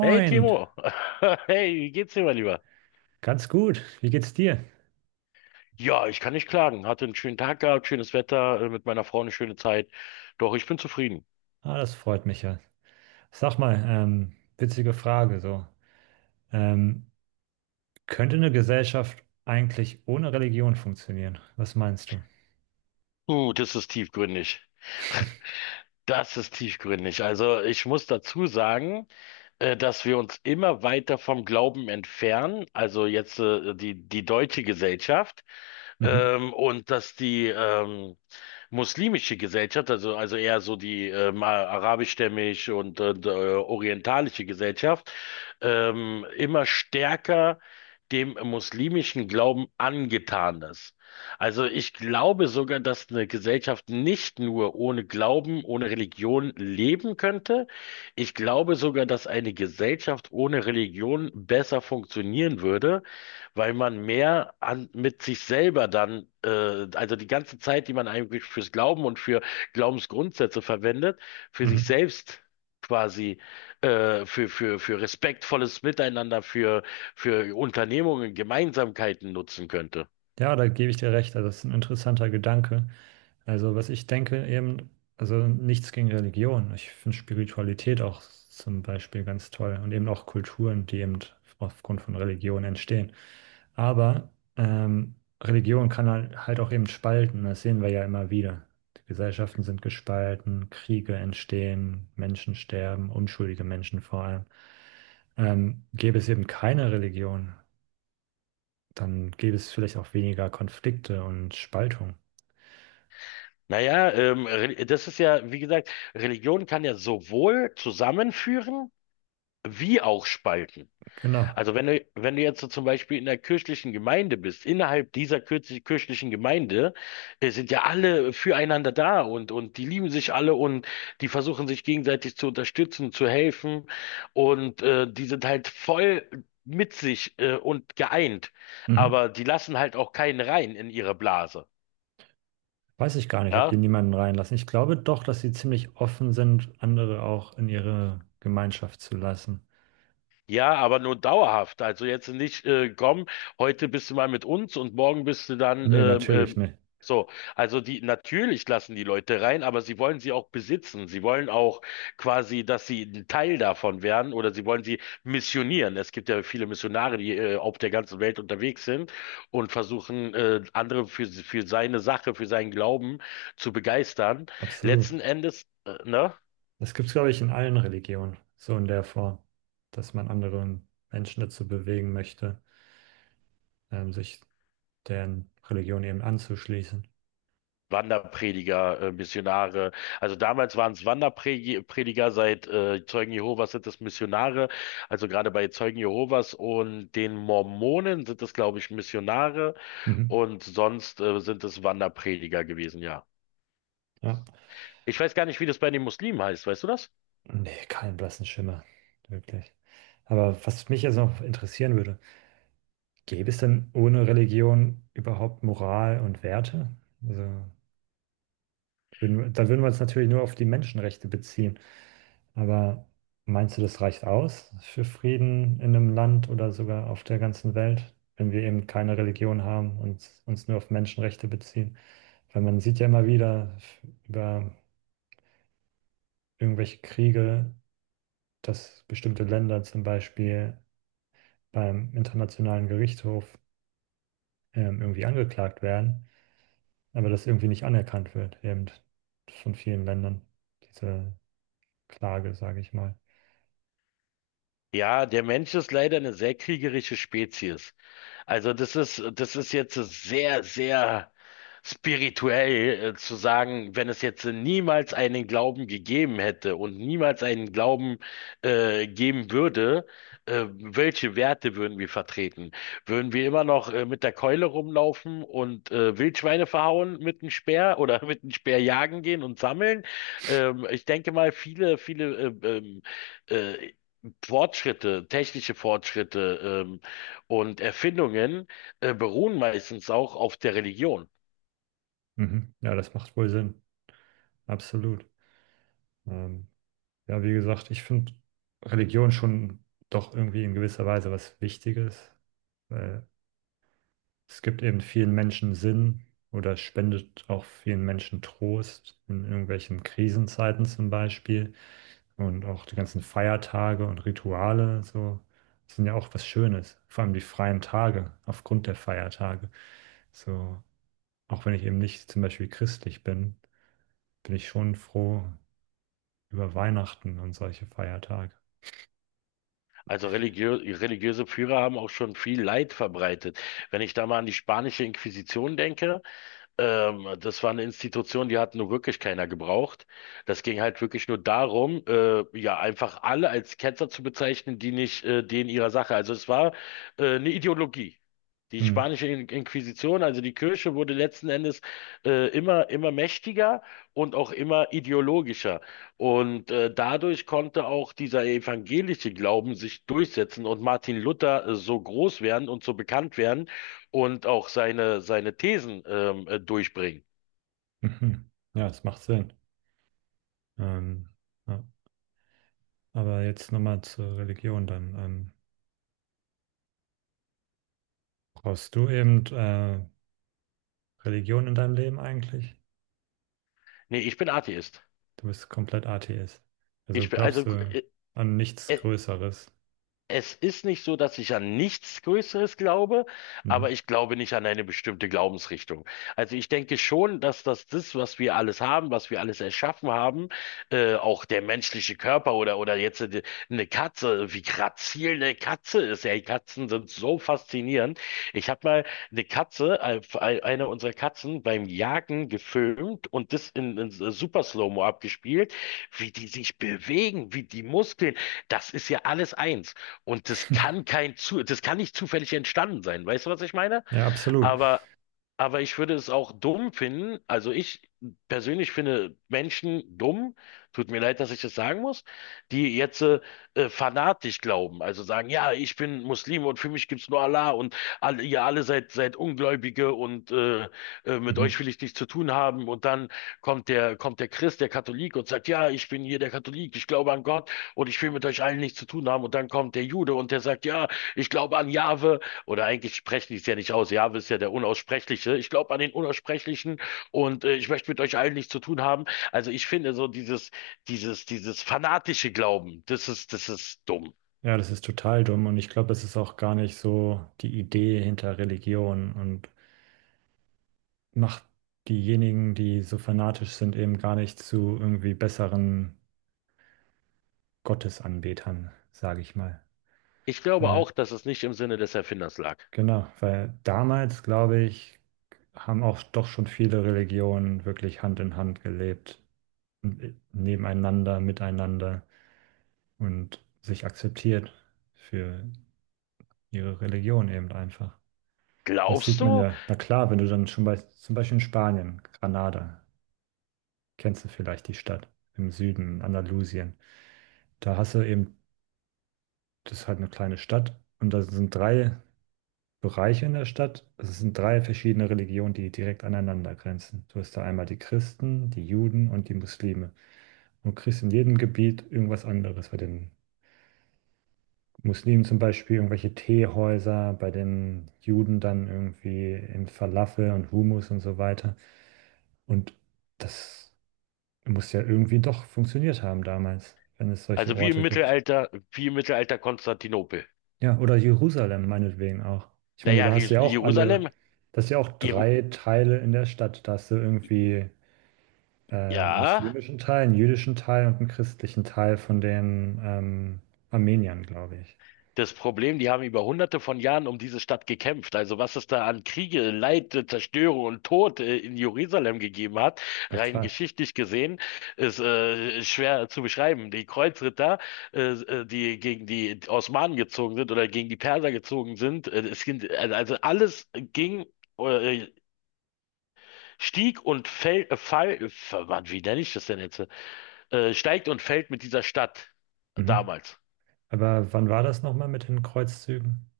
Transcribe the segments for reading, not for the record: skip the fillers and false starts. Hey Timo, hey, wie geht's dir, mein Lieber? ganz gut. Wie geht's dir? Ja, ich kann nicht klagen. Hatte einen schönen Tag gehabt, schönes Wetter, mit meiner Frau eine schöne Zeit. Doch, ich bin zufrieden. Ah, das freut mich ja. Sag mal, witzige Frage so. Ähm, Könnte eine Gesellschaft eigentlich ohne Religion funktionieren? Was meinst du? Das ist tiefgründig. Das ist tiefgründig. Also ich muss dazu sagen, dass wir uns immer weiter vom Glauben entfernen, also jetzt die deutsche Gesellschaft, Mhm. Und dass die muslimische Gesellschaft, also eher so die arabischstämmig und orientalische Gesellschaft, immer stärker dem muslimischen Glauben angetan ist. Also ich glaube sogar, dass eine Gesellschaft nicht nur ohne Glauben, ohne Religion leben könnte. Ich glaube sogar, dass eine Gesellschaft ohne Religion besser funktionieren würde, weil man mehr an, mit sich selber dann, also die ganze Zeit, die man eigentlich fürs Glauben und für Glaubensgrundsätze verwendet, für sich Mhm. selbst quasi für respektvolles Miteinander, für Unternehmungen, Gemeinsamkeiten nutzen könnte. Ja, da gebe ich dir recht. Also das ist ein interessanter Gedanke. Also was ich denke eben, also nichts gegen Religion. Ich finde Spiritualität auch zum Beispiel ganz toll und eben auch Kulturen, die eben aufgrund von Religion entstehen. Aber ähm, Religion kann halt auch eben spalten. Das sehen wir ja immer wieder. Die Gesellschaften sind gespalten, Kriege entstehen, Menschen sterben, unschuldige Menschen vor allem. Gäbe es eben keine Religion, dann gäbe es vielleicht auch weniger Konflikte und Spaltung. Naja, das ist ja, wie gesagt, Religion kann ja sowohl zusammenführen wie auch spalten. Genau. Also wenn du jetzt so zum Beispiel in der kirchlichen Gemeinde bist, innerhalb dieser kirchlichen Gemeinde, sind ja alle füreinander da und die lieben sich alle und die versuchen sich gegenseitig zu unterstützen, zu helfen und die sind halt voll mit sich und geeint. Mhm. Aber die lassen halt auch keinen rein in ihre Blase. Weiß ich gar nicht, ob die Ja, niemanden reinlassen. Ich glaube doch, dass sie ziemlich offen sind, andere auch in ihre Gemeinschaft zu lassen. ja, aber nur dauerhaft. Also jetzt nicht, komm, heute bist du mal mit uns und morgen bist du dann, Nee, natürlich nicht. so. Also die, natürlich lassen die Leute rein, aber sie wollen sie auch besitzen. Sie wollen auch quasi, dass sie ein Teil davon werden oder sie wollen sie missionieren. Es gibt ja viele Missionare, die auf der ganzen Welt unterwegs sind und versuchen, andere für seine Sache, für seinen Glauben zu begeistern. Absolut. Letzten Endes, ne? Das gibt es, glaube ich, in allen Religionen, so in der Form, dass man andere Menschen dazu bewegen möchte, sich deren Religion eben anzuschließen. Wanderprediger, Missionare. Also damals waren es Wanderprediger, seit Zeugen Jehovas sind es Missionare. Also gerade bei Zeugen Jehovas und den Mormonen sind es, glaube ich, Missionare Mhm. und sonst sind es Wanderprediger gewesen, ja. Ja. Ich weiß gar nicht, wie das bei den Muslimen heißt, weißt du das? Nee, keinen blassen Schimmer. Wirklich. Aber was mich jetzt noch interessieren würde: Gäbe es denn ohne Religion überhaupt Moral und Werte? Also, da würden wir uns natürlich nur auf die Menschenrechte beziehen. Aber meinst du, das reicht aus für Frieden in einem Land oder sogar auf der ganzen Welt, wenn wir eben keine Religion haben und uns nur auf Menschenrechte beziehen? Weil man sieht ja immer wieder über irgendwelche Kriege, dass bestimmte Länder zum Beispiel beim Internationalen Gerichtshof irgendwie angeklagt werden, aber das irgendwie nicht anerkannt wird, eben von vielen Ländern, diese Klage, sage ich mal. Ja, der Mensch ist leider eine sehr kriegerische Spezies. Also das ist jetzt sehr, sehr spirituell zu sagen, wenn es jetzt niemals einen Glauben gegeben hätte und niemals einen Glauben geben würde, welche Werte würden wir vertreten? Würden wir immer noch mit der Keule rumlaufen und Wildschweine verhauen mit dem Speer oder mit dem Speer jagen gehen und sammeln? Ich denke mal, viele äh, Fortschritte, technische Fortschritte, und Erfindungen beruhen meistens auch auf der Religion. Mhm. Ja, das macht wohl Sinn, absolut. Ähm, ja, wie gesagt, ich finde Religion schon doch irgendwie in gewisser Weise was Wichtiges, weil: Es gibt eben vielen Menschen Sinn oder spendet auch vielen Menschen Trost in irgendwelchen Krisenzeiten zum Beispiel. Und auch die ganzen Feiertage und Rituale, so, sind ja auch was Schönes. Vor allem die freien Tage aufgrund der Feiertage. So, auch wenn ich eben nicht zum Beispiel christlich bin, bin ich schon froh über Weihnachten und solche Feiertage. Also religiöse Führer haben auch schon viel Leid verbreitet. Wenn ich da mal an die spanische Inquisition denke. Das war eine Institution, die hat nur wirklich keiner gebraucht. Das ging halt wirklich nur darum, ja, einfach alle als Ketzer zu bezeichnen, die nicht denen ihrer Sache. Also es war eine Ideologie. Die Hm. spanische Inquisition, also die Kirche, wurde letzten Endes immer mächtiger und auch immer ideologischer. Und dadurch konnte auch dieser evangelische Glauben sich durchsetzen und Martin Luther so groß werden und so bekannt werden, und auch seine Thesen durchbringen. Mhm. Ja, das macht Sinn. Ähm, ja. Aber jetzt nochmal zur Religion dann. Brauchst du eben Religion in deinem Leben eigentlich? Nee, ich bin Atheist. Du bist komplett Atheist. Also Ich bin, also, glaubst du äh, an nichts äh, Größeres? Es ist nicht so, dass ich an nichts Größeres glaube, aber Mhm. ich glaube nicht an eine bestimmte Glaubensrichtung. Also ich denke schon, dass das, was wir alles haben, was wir alles erschaffen haben, auch der menschliche Körper oder jetzt eine Katze, wie grazil eine Katze ist. Ja, die Katzen sind so faszinierend. Ich habe mal eine Katze, eine unserer Katzen beim Jagen gefilmt und das in Super Slow-Mo abgespielt, wie die sich bewegen, wie die Muskeln. Das ist ja alles eins. Und das kann kein zu, das kann nicht zufällig entstanden sein. Weißt du, was ich meine? Ja, absolut. Aber aber ich würde es auch dumm finden, also ich persönlich finde Menschen dumm, tut mir leid, dass ich das sagen muss, die jetzt fanatisch glauben, also sagen, ja, ich bin Muslim und für mich gibt's nur Allah und ihr alle seid Ungläubige und mit euch Mhm. will ich nichts zu tun haben und dann kommt der Christ, der Katholik und sagt, ja, ich bin hier der Katholik, ich glaube an Gott und ich will mit euch allen nichts zu tun haben und dann kommt der Jude und der sagt, ja, ich glaube an Jahwe oder eigentlich sprechen die es ja nicht aus. Jahwe ist ja der Unaussprechliche. Ich glaube an den Unaussprechlichen und ich möchte mit euch allen nichts zu tun haben. Also ich finde so dieses fanatische Glauben, das ist dumm. Ja, das ist total dumm und ich glaube, es ist auch gar nicht so die Idee hinter Religion und macht diejenigen, die so fanatisch sind, eben gar nicht zu irgendwie besseren Gottesanbetern, sage ich mal. Ich glaube Weil, auch, dass es nicht im Sinne des Erfinders lag. genau, weil damals, glaube ich, haben auch doch schon viele Religionen wirklich Hand in Hand gelebt, nebeneinander, miteinander und sich akzeptiert für ihre Religion eben einfach. Das Glaubst sieht man du? ja, na klar, wenn du dann schon zum Beispiel in Spanien, Granada, kennst du vielleicht die Stadt im Süden, in Andalusien, da hast du eben, das ist halt eine kleine Stadt und da sind drei Bereiche in der Stadt. Also es sind drei verschiedene Religionen, die direkt aneinander grenzen. Du hast da einmal die Christen, die Juden und die Muslime. Und du kriegst in jedem Gebiet irgendwas anderes. Bei den Muslimen zum Beispiel irgendwelche Teehäuser, bei den Juden dann irgendwie in Falafel und Hummus und so weiter. Und das muss ja irgendwie doch funktioniert haben damals, wenn es solche Also Orte gibt. Wie im Mittelalter Konstantinopel. Ja, oder Jerusalem meinetwegen auch. Ich meine, Naja, da hast du ja auch alle, Jerusalem, das ist ja auch Jeru drei Teile in der Stadt. Da hast du irgendwie einen ja. muslimischen Teil, einen jüdischen Teil und einen christlichen Teil von den Armeniern, glaube ich. Das Problem, die haben über hunderte von Jahren um diese Stadt gekämpft. Also was es da an Kriege, Leid, Zerstörung und Tod in Jerusalem gegeben hat, Na rein klar. geschichtlich gesehen, ist schwer zu beschreiben. Die Kreuzritter, die gegen die Osmanen gezogen sind oder gegen die Perser gezogen sind, also alles ging, äh, stieg und fällt, fall, wie nenne ich das denn jetzt? Steigt und fällt mit dieser Stadt Mhm. damals. Aber wann war das nochmal mit den Kreuzzügen?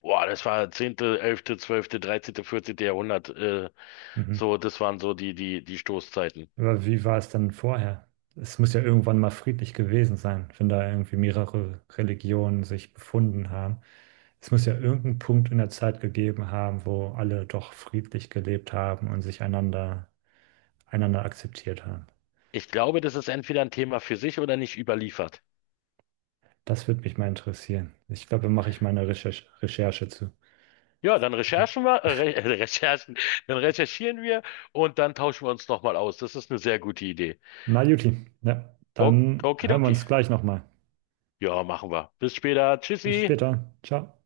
Boah, das war 10., 11., 12., 13., 14. Jahrhundert. Mhm. so, das waren so die Stoßzeiten. Aber wie war es denn vorher? Es muss ja irgendwann mal friedlich gewesen sein, wenn da irgendwie mehrere Religionen sich befunden haben. Es muss ja irgendeinen Punkt in der Zeit gegeben haben, wo alle doch friedlich gelebt haben und sich einander, einander akzeptiert haben. Ich glaube, das ist entweder ein Thema für sich oder nicht überliefert. Das würde mich mal interessieren. Ich glaube, da mache ich meine Recherche zu. Ja, dann recherchen wir, Re Recherchen, dann recherchieren wir und dann tauschen wir uns nochmal aus. Das ist eine sehr gute Idee. Na, Juti, ja, dann hören wir Okidoki. uns gleich nochmal. Ja, machen wir. Bis später. Bis Tschüssi. später. Ciao.